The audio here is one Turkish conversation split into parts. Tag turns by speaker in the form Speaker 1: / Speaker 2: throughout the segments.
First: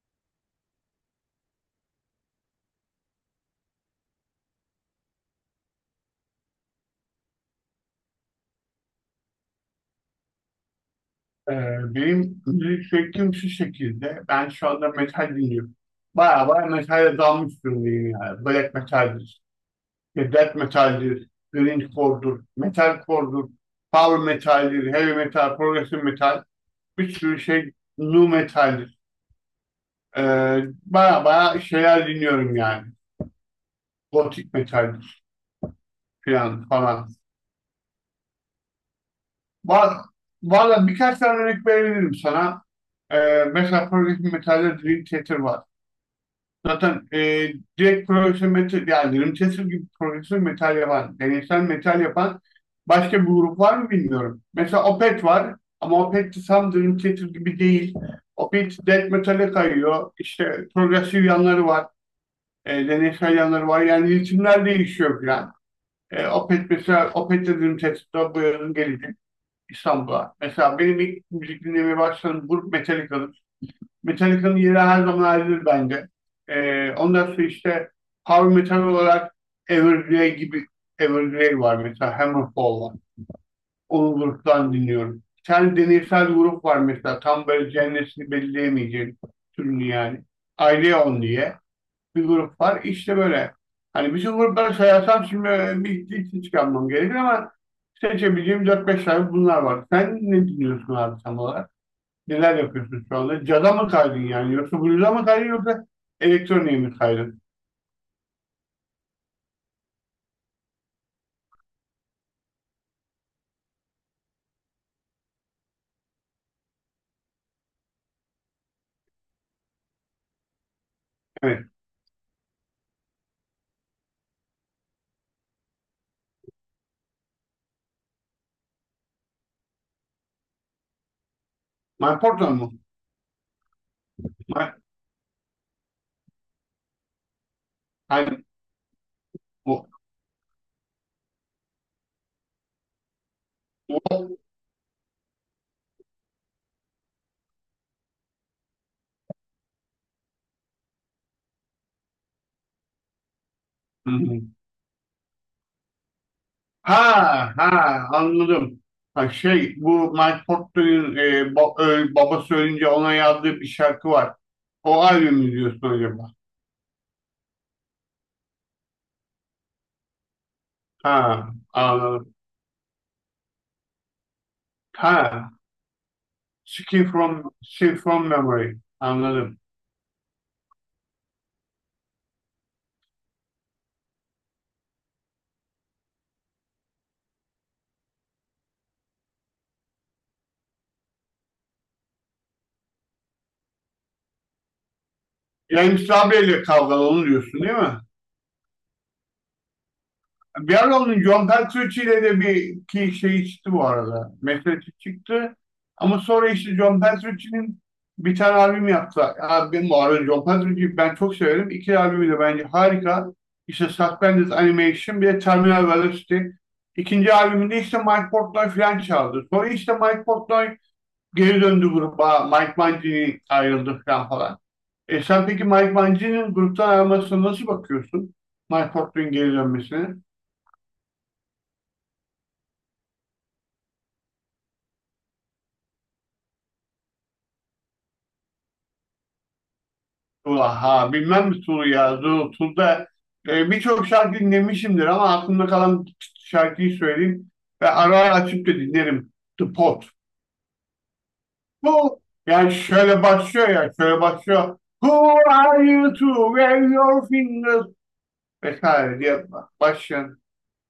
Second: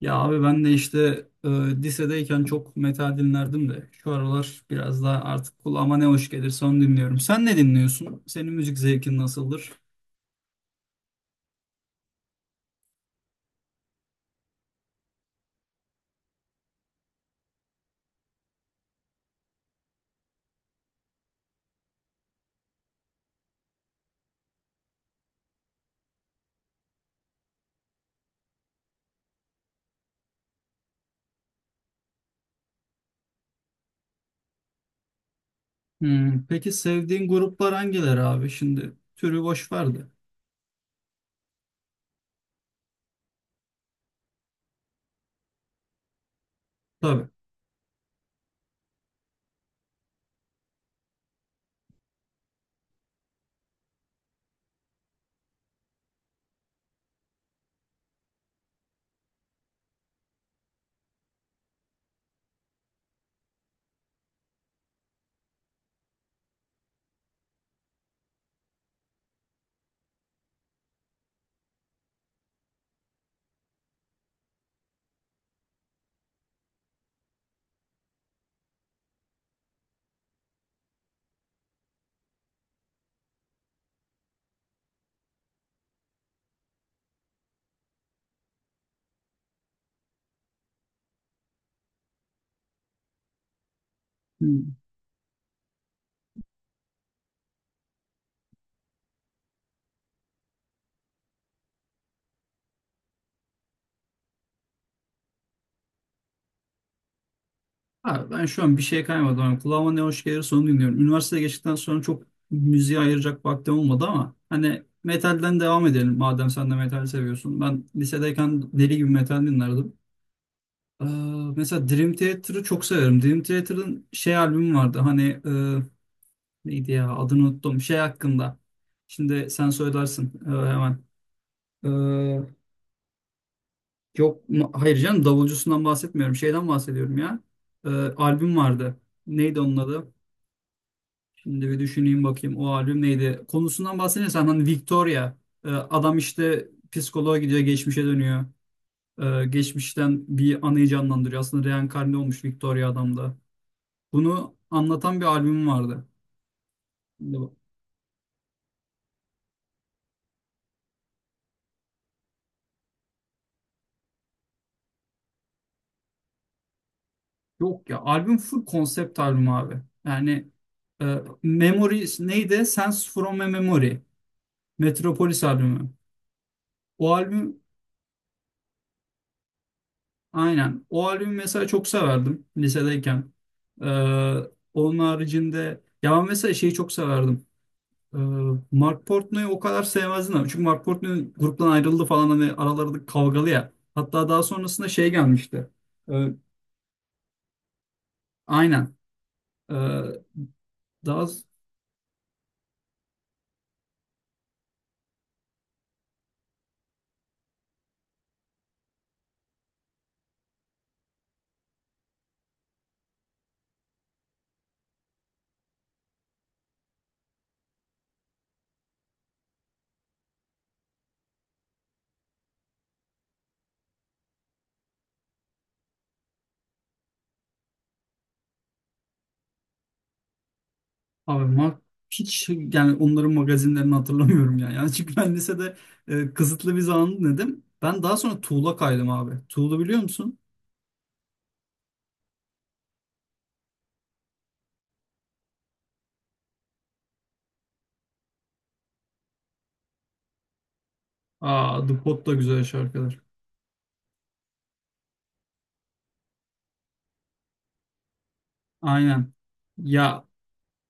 Speaker 1: Ya abi ben de işte lisedeyken çok metal dinlerdim de şu aralar biraz daha artık kulağıma ne hoş gelirse onu dinliyorum. Sen ne dinliyorsun? Senin müzik zevkin nasıldır?
Speaker 2: Ee, Benim müzik zevkim şu şekilde. Ben şu anda metal dinliyorum. Baya baya metale dalmış durumdayım yani. Black metaldir, işte death metaldir, grindcore'dur, metalcore'dur, power metaldir, heavy metal, progressive metal. Bir sürü şey nu metaldir. Ee, Baya baya şeyler dinliyorum yani. Gothic metaldir falan
Speaker 1: Peki
Speaker 2: falan.
Speaker 1: sevdiğin gruplar hangileri abi? Şimdi türü boş
Speaker 2: Var,
Speaker 1: vardı.
Speaker 2: valla birkaç tane örnek verebilirim sana. Mesela progressive metalde Dream Theater var. Zaten
Speaker 1: Tabii.
Speaker 2: direkt profesyonel metal, yani Rimchester gibi profesyonel metal yapan, deneysel metal yapan başka bir grup var mı bilmiyorum. Mesela Opeth var ama Opeth de tam Rimchester gibi değil. Opeth death metal'e kayıyor. İşte progresif yanları var, deneysel yanları var. Yani ritimler değişiyor falan. Opeth mesela, Opeth de Rimchester'da bu yazın gelecek İstanbul'a. Mesela benim ilk müzik dinlemeye başladığım grup Metallica'dır. Metallica'nın yeri her zaman ayrıdır bende. Ondan sonra işte power metal olarak Evergrey gibi Evergrey var mesela Hammerfall var. Onun gruptan dinliyorum. Sen deneysel grup var mesela tam böyle cennesini belirleyemeyeceğin türünü yani. Aileon diye bir grup var. İşte böyle. Hani bütün grupları
Speaker 1: Hmm.
Speaker 2: sayarsam şimdi bir hiç çıkarmam gerekir ama seçebileceğim 4-5 tane bunlar var. Sen ne dinliyorsun abi tam olarak? Neler yapıyorsun şu anda? Cada mı kaydın yani? Yoksa Blues'a mı kaydın yoksa elektroniğe mi kaydın?
Speaker 1: Abi ben şu an bir şey kaymadım. Yani kulağıma ne hoş gelirse onu dinliyorum. Üniversiteye geçtikten sonra çok müziğe ayıracak vaktim olmadı ama hani metalden devam edelim madem sen de metal seviyorsun. Ben lisedeyken deli gibi metal dinlerdim. Ee,
Speaker 2: Evet.
Speaker 1: mesela Dream Theater'ı çok severim. Dream Theater'ın şey albümü vardı. Hani neydi ya adını unuttum. Şey hakkında. Şimdi sen söylersin, hemen.
Speaker 2: My Portal
Speaker 1: Ee,
Speaker 2: mı?
Speaker 1: yok ma-
Speaker 2: My,
Speaker 1: hayır canım, davulcusundan bahsetmiyorum. Şeyden bahsediyorum ya. Ee,
Speaker 2: hani,
Speaker 1: albüm vardı. Neydi onun
Speaker 2: o,
Speaker 1: adı? Şimdi bir düşüneyim bakayım, o albüm neydi? Konusundan
Speaker 2: o-
Speaker 1: bahsedersen hani Victoria. Adam işte psikoloğa gidiyor, geçmişe dönüyor. Geçmişten bir anıyı canlandırıyor. Aslında reenkarne olmuş Victoria adam da. Bunu anlatan bir albüm vardı. Şimdi bak-
Speaker 2: Ha ha anladım. Ha şey bu Mike Portnoy'un babası ölünce ona yazdığı bir şarkı var. O albümü diyorsun acaba?
Speaker 1: Yok ya, albüm full konsept albüm abi. E,
Speaker 2: Ha
Speaker 1: Memory
Speaker 2: anladım.
Speaker 1: neydi? Sense from a Memory. Metropolis
Speaker 2: Ha
Speaker 1: albümü.
Speaker 2: Skin
Speaker 1: O
Speaker 2: from
Speaker 1: albüm,
Speaker 2: Skin from Memory anladım.
Speaker 1: aynen. O albümü mesela çok severdim lisedeyken. E, onun haricinde ya, ben mesela şeyi çok severdim. E, Mark Portnoy'u o kadar sevmezdim ama. Çünkü Mark Portnoy gruptan ayrıldı falan, hani araları kavgalı ya. Hatta daha sonrasında şey gelmişti.
Speaker 2: James
Speaker 1: E,
Speaker 2: Labrie ile kavgalı onu diyorsun değil mi?
Speaker 1: aynen. E,
Speaker 2: Bir ara onun
Speaker 1: daha
Speaker 2: John Petrucci ile de bir ki şey çıktı bu arada. Meselesi çıktı. Ama sonra işte John Petrucci'nin bir tane albüm yaptı. Ya benim bu arada John Petrucci'yi ben çok severim. İki albümü de bence harika. İşte Suspended Animation bir de Terminal Velocity. İkinci albümünde işte Mike Portnoy falan çaldı. Sonra işte Mike Portnoy geri döndü gruba. Mike Mangini ayrıldı falan falan. Sen peki Mike Mangini'nin gruptan ayrılmasına nasıl bakıyorsun? Mike Portnoy'un geri dönmesine?
Speaker 1: Abi Mark, hiç yani onların magazinlerini hatırlamıyorum ya. Yani çünkü ben lisede kısıtlı bir zaman dedim. Ben daha sonra Tool'a kaydım abi. Tool'u biliyor musun?
Speaker 2: Ha, bilmem mi Tulu ya? Tul'da birçok şarkı dinlemişimdir ama aklımda kalan şarkıyı söyleyeyim ve ara ara açıp da dinlerim. The Pot.
Speaker 1: Aa, The
Speaker 2: Bu
Speaker 1: Pot da güzel
Speaker 2: yani
Speaker 1: şarkılar.
Speaker 2: şöyle başlıyor ya şöyle başlıyor. Who are you to wave your fingers vesaire
Speaker 1: Aynen.
Speaker 2: diye
Speaker 1: Ya
Speaker 2: başlayan.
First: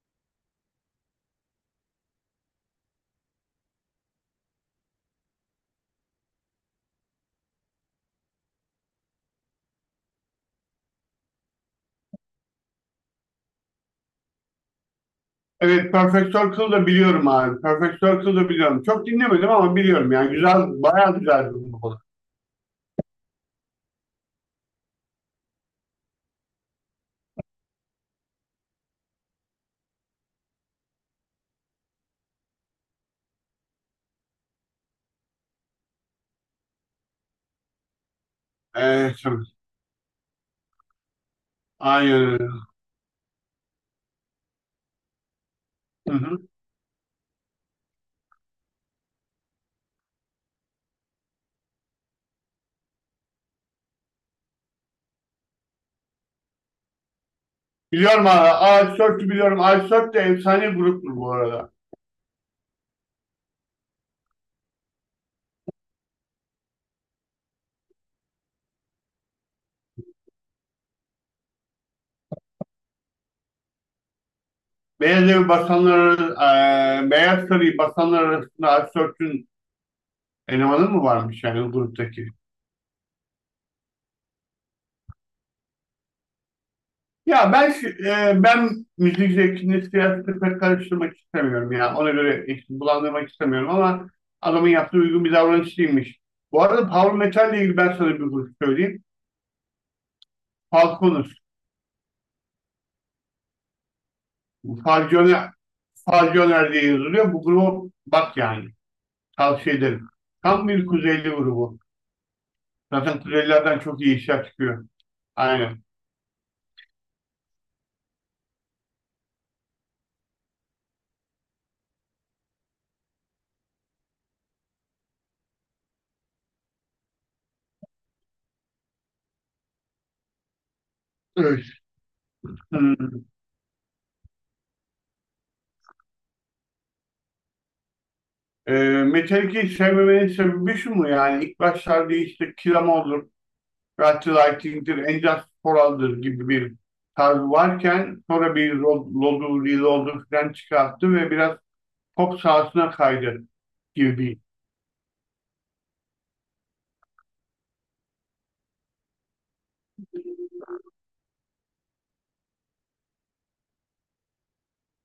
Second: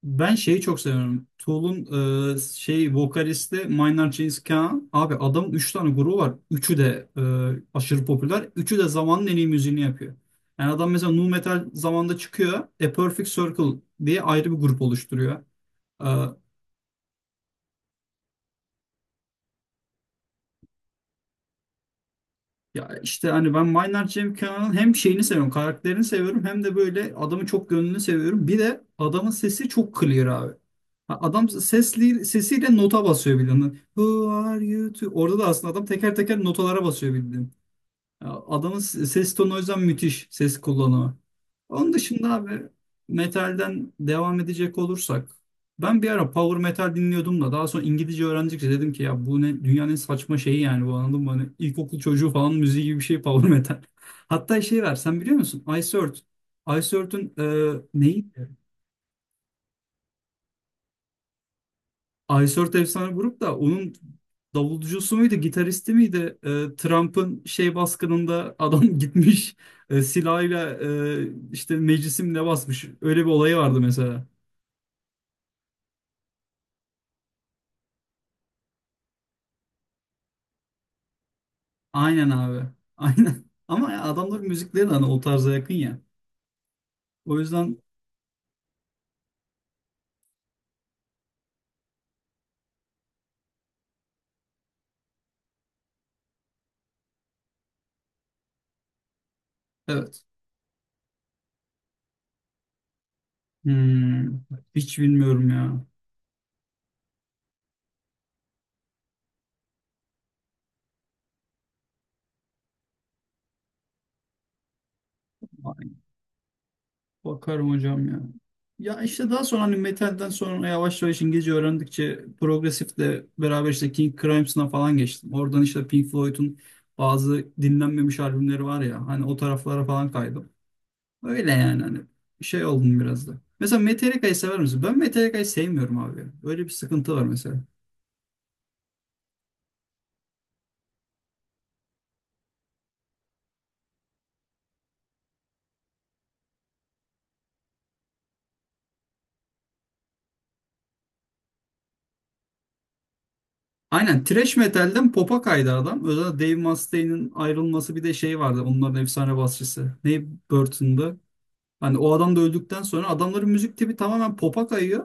Speaker 1: ben şeyi çok seviyorum. Tool'un şey vokalisti Maynard James Keenan. Abi adamın 3 tane grubu var. Üçü de aşırı popüler. Üçü de zamanın en iyi müziğini yapıyor. Yani adam mesela nu metal zamanında çıkıyor. A Perfect Circle diye ayrı bir grup oluşturuyor.
Speaker 2: Evet,
Speaker 1: Ee,
Speaker 2: Perfect Circle da biliyorum abi. Perfect Circle da biliyorum. Çok dinlemedim ama biliyorum yani güzel bayağı güzel bir grup.
Speaker 1: Ya işte hani ben Maynard Cem Kenan'ın hem şeyini seviyorum, karakterini seviyorum, hem de böyle adamı çok gönlünü seviyorum. Bir de adamın sesi çok clear abi. Ha, Adam sesli, sesiyle nota basıyor bildiğin. Who are you to? Orada da aslında adam teker teker notalara basıyor bildiğin. Adamın
Speaker 2: Evet,
Speaker 1: ses
Speaker 2: evet.
Speaker 1: tonu, o yüzden müthiş ses kullanımı. Onun
Speaker 2: Aynen
Speaker 1: dışında
Speaker 2: öyle.
Speaker 1: abi, metalden devam edecek olursak ben bir
Speaker 2: Hı
Speaker 1: ara
Speaker 2: hı.
Speaker 1: power metal dinliyordum da daha sonra İngilizce öğrendikçe dedim ki ya bu ne dünyanın en saçma şeyi yani bu, anladın mı? Hani ilkokul çocuğu falan müziği gibi bir şey power metal. Hatta şey var, sen biliyor musun? Ice Earth. Ice Earth'ün neyi?
Speaker 2: Biliyorum abi. Ice biliyorum. Ice de efsane gruptur bu arada.
Speaker 1: Aysort efsane grup da, onun davulcusu muydu, gitaristi miydi? Trump'ın şey baskınında adam gitmiş silahıyla işte meclisimle basmış. Öyle bir olayı vardı mesela.
Speaker 2: Beyaz Evi basanlar, Beyaz Sarayı basanlar arasında Ice elemanı mı varmış yani gruptaki?
Speaker 1: Aynen abi. Aynen. Ama ya adamların müzikleri de hani o tarza yakın ya. O yüzden
Speaker 2: Ben müzik zevkini siyasetle pek karıştırmak istemiyorum ya. Ona göre eşit bulandırmak istemiyorum ama adamın yaptığı uygun bir davranış değilmiş. Bu arada Power Metal ile ilgili ben sana bir grup söyleyeyim.
Speaker 1: evet.
Speaker 2: Falconer.
Speaker 1: Hmm, hiç bilmiyorum
Speaker 2: Falconer,
Speaker 1: ya.
Speaker 2: Falconer diye yazılıyor. Bu gruba bak yani. Tavsiye ederim. Tam bir Kuzeyli grubu. Zaten Kuzeylilerden çok iyi işler çıkıyor. Aynen.
Speaker 1: Bakarım hocam ya. Ya işte daha sonra hani metalden sonra yavaş yavaş İngilizce öğrendikçe progresifle beraber işte King Crimson'a falan geçtim. Oradan işte Pink Floyd'un bazı dinlenmemiş albümleri var ya, hani o taraflara falan kaydım. Öyle
Speaker 2: Evet.
Speaker 1: yani, hani şey oldum
Speaker 2: Hmm.
Speaker 1: biraz da. Mesela Metallica'yı sever misin? Ben Metallica'yı sevmiyorum abi. Öyle bir sıkıntı var mesela.
Speaker 2: Ee, Metallica'yı sevmemenin sebebi şu mu yani? İlk başlarda işte Kill 'Em All'dur, Rat the Lightning'dir, And Just For All'dır gibi bir tarzı varken sonra bir Lod'u, Reload'u falan çıkarttı ve biraz pop sahasına kaydı gibi
Speaker 1: Aynen,
Speaker 2: bir.
Speaker 1: thrash metalden pop'a kaydı adam. Özellikle Dave Mustaine'in ayrılması, bir de şey vardı. Onların efsane basçısı, Dave Burton'da. Hani o adam da öldükten sonra adamların müzik tipi tamamen pop'a kayıyor.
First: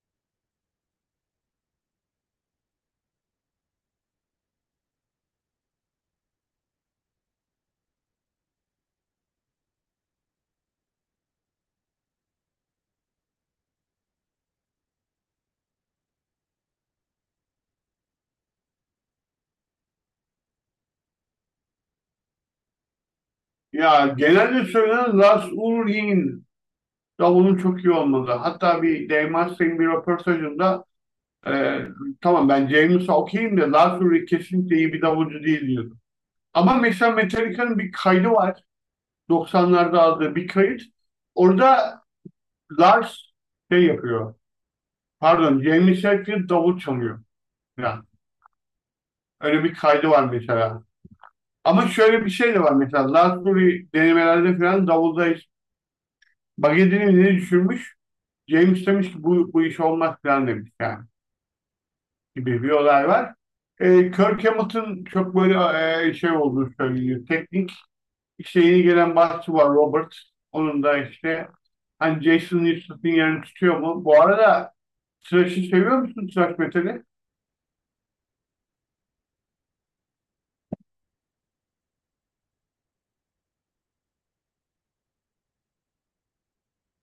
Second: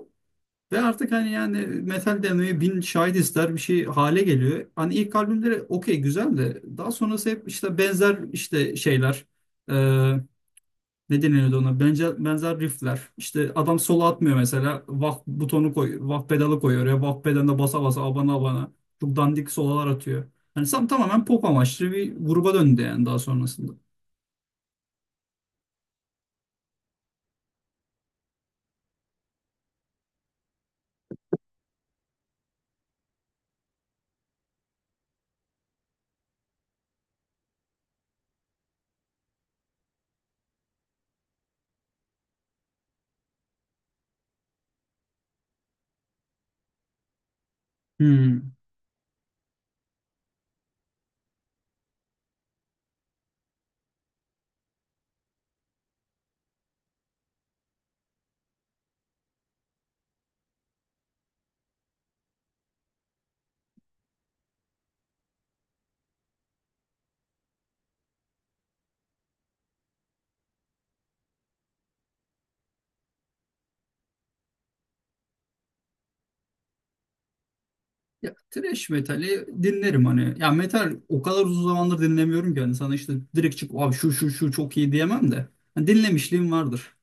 Speaker 1: Ve artık hani yani metal demeye bin şahit ister bir şey hale geliyor. Hani ilk albümleri okey güzel de daha sonrası hep işte benzer işte şeyler. Ee, ne deniyordu ona? Benzer, benzer riffler. İşte adam solo atmıyor mesela. Wah butonu koyuyor. Wah pedalı koyuyor. Ya wah pedalına basa basa, abana abana. Çok dandik sololar atıyor. Hani tamamen pop amaçlı bir gruba döndü yani daha sonrasında.
Speaker 2: Ya genelde söylenen Lars Ulrich'in davulun çok iyi olmadı. Hatta bir Dave Mustang bir röportajında Ee, tamam ben James'a okeyim de Lowry kesinlikle iyi bir davulcu değil diyordum. Ama mesela Metallica'nın bir kaydı var. 90'larda aldığı bir kayıt. Orada Lars şey yapıyor. Pardon, James Hetfield davul çalıyor. Yani
Speaker 1: Hmm.
Speaker 2: öyle bir kaydı var mesela. Ama şöyle bir şey de var mesela. Lars Ulrich denemelerde falan davulda hiç bagetini ne düşürmüş. James demiş ki bu iş olmaz falan demiş yani. Gibi bir olay var. Kirk Hamilton çok böyle şey olduğu söyleniyor. Teknik işte yeni gelen basçı var Robert. Onun da işte hani Jason Newstet'in yerini tutuyor mu? Bu arada Thrash'ı seviyor musun Thrash metali?
Speaker 1: Ya, trash metali dinlerim hani. Ya metal o kadar uzun zamandır dinlemiyorum ki hani sana işte direkt çık abi şu şu şu çok iyi diyemem de. Hani dinlemişliğim vardır.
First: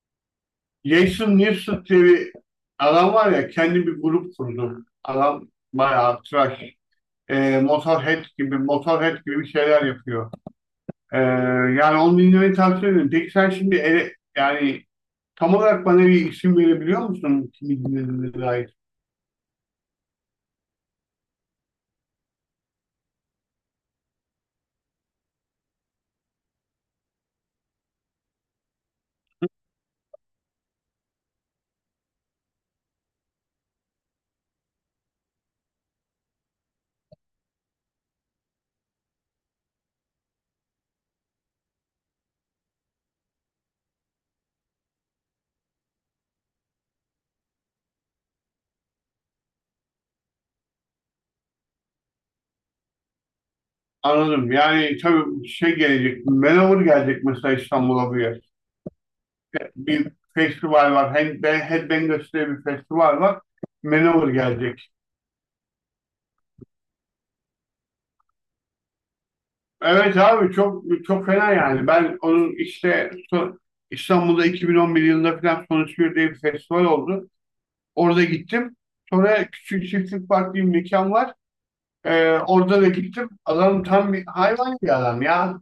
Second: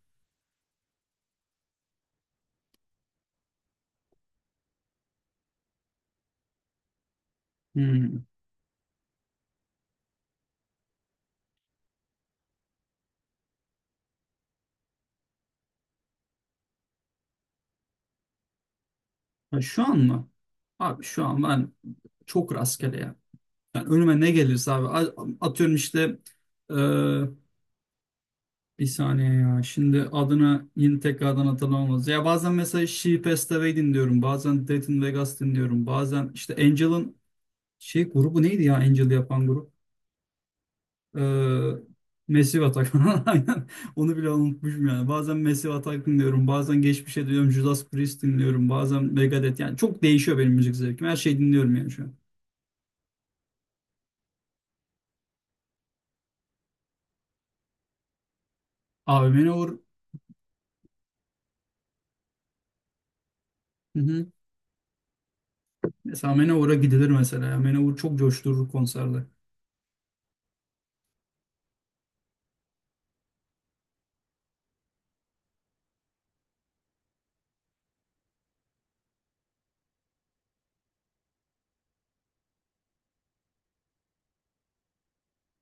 Speaker 2: Jason Newsted diye bir adam var ya kendi bir grup kurdu. Adam bayağı Thrash,
Speaker 1: Hmm.
Speaker 2: Motorhead gibi bir şeyler yapıyor. E, Yani onu dinlemeyi tavsiye ederim. Peki sen şimdi yani tam olarak bana bir isim verebiliyor musun kimi dinlediğine dair?
Speaker 1: Ha, şu an mı? Abi şu an ben çok rastgele ya. Yani önüme ne gelirse abi atıyorum işte, e, bir saniye ya, şimdi adını yine tekrardan hatırlamamız. Ya bazen mesela She Passed Away dinliyorum. Bazen Death in Vegas dinliyorum. Bazen işte Angel'ın şey grubu neydi ya, Angel yapan grup? Ee, Massive Attack. Aynen. Onu bile unutmuşum yani. Bazen Massive Attack dinliyorum. Bazen geçmişe dönüyorum. Judas Priest dinliyorum. Bazen Megadeth. Yani çok değişiyor benim müzik zevkim. Her şeyi dinliyorum yani şu an.
Speaker 2: Anladım. Yani tabii şey gelecek, Manowar gelecek mesela İstanbul'a bu yer.
Speaker 1: Abi Manowar.
Speaker 2: Bir festival var. Headbangers diye bir festival var.
Speaker 1: Hı hı.
Speaker 2: Manowar gelecek.
Speaker 1: Mesela Manowar'a gidilir mesela, ya. Manowar çok coşturur konserde.
Speaker 2: Evet abi çok çok fena yani. Ben onun işte İstanbul'da 2011 yılında falan Sonuç Bir diye bir festival oldu. Orada gittim. Sonra Küçük Çiftlik Park diye bir mekan var. Orada da gittim. Adam tam bir hayvan bir adam ya.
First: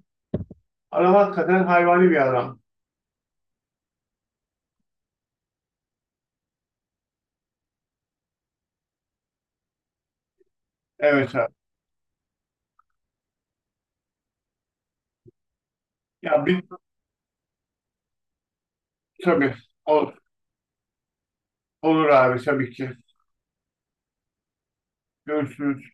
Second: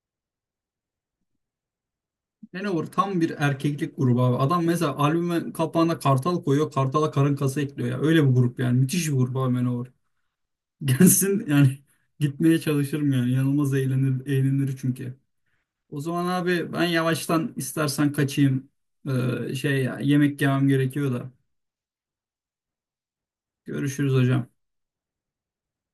Speaker 2: Adam hakikaten hayvani bir adam.
Speaker 1: Manowar tam bir erkeklik grubu abi. Adam mesela albüme kapağına kartal koyuyor. Kartala karın kası ekliyor ya. Öyle bir grup yani. Müthiş bir grup abi, Manowar.
Speaker 2: Evet
Speaker 1: Gelsin
Speaker 2: abi.
Speaker 1: yani, gitmeye çalışırım yani. Yanılmaz, eğlenir, eğlenir çünkü. O zaman
Speaker 2: Ya bir
Speaker 1: abi ben yavaştan istersen kaçayım.
Speaker 2: tabii.
Speaker 1: Şey ya,
Speaker 2: Ol-
Speaker 1: yemek yemem gerekiyor da.
Speaker 2: olur abi tabii ki.
Speaker 1: Görüşürüz hocam.
Speaker 2: Görüşürüz.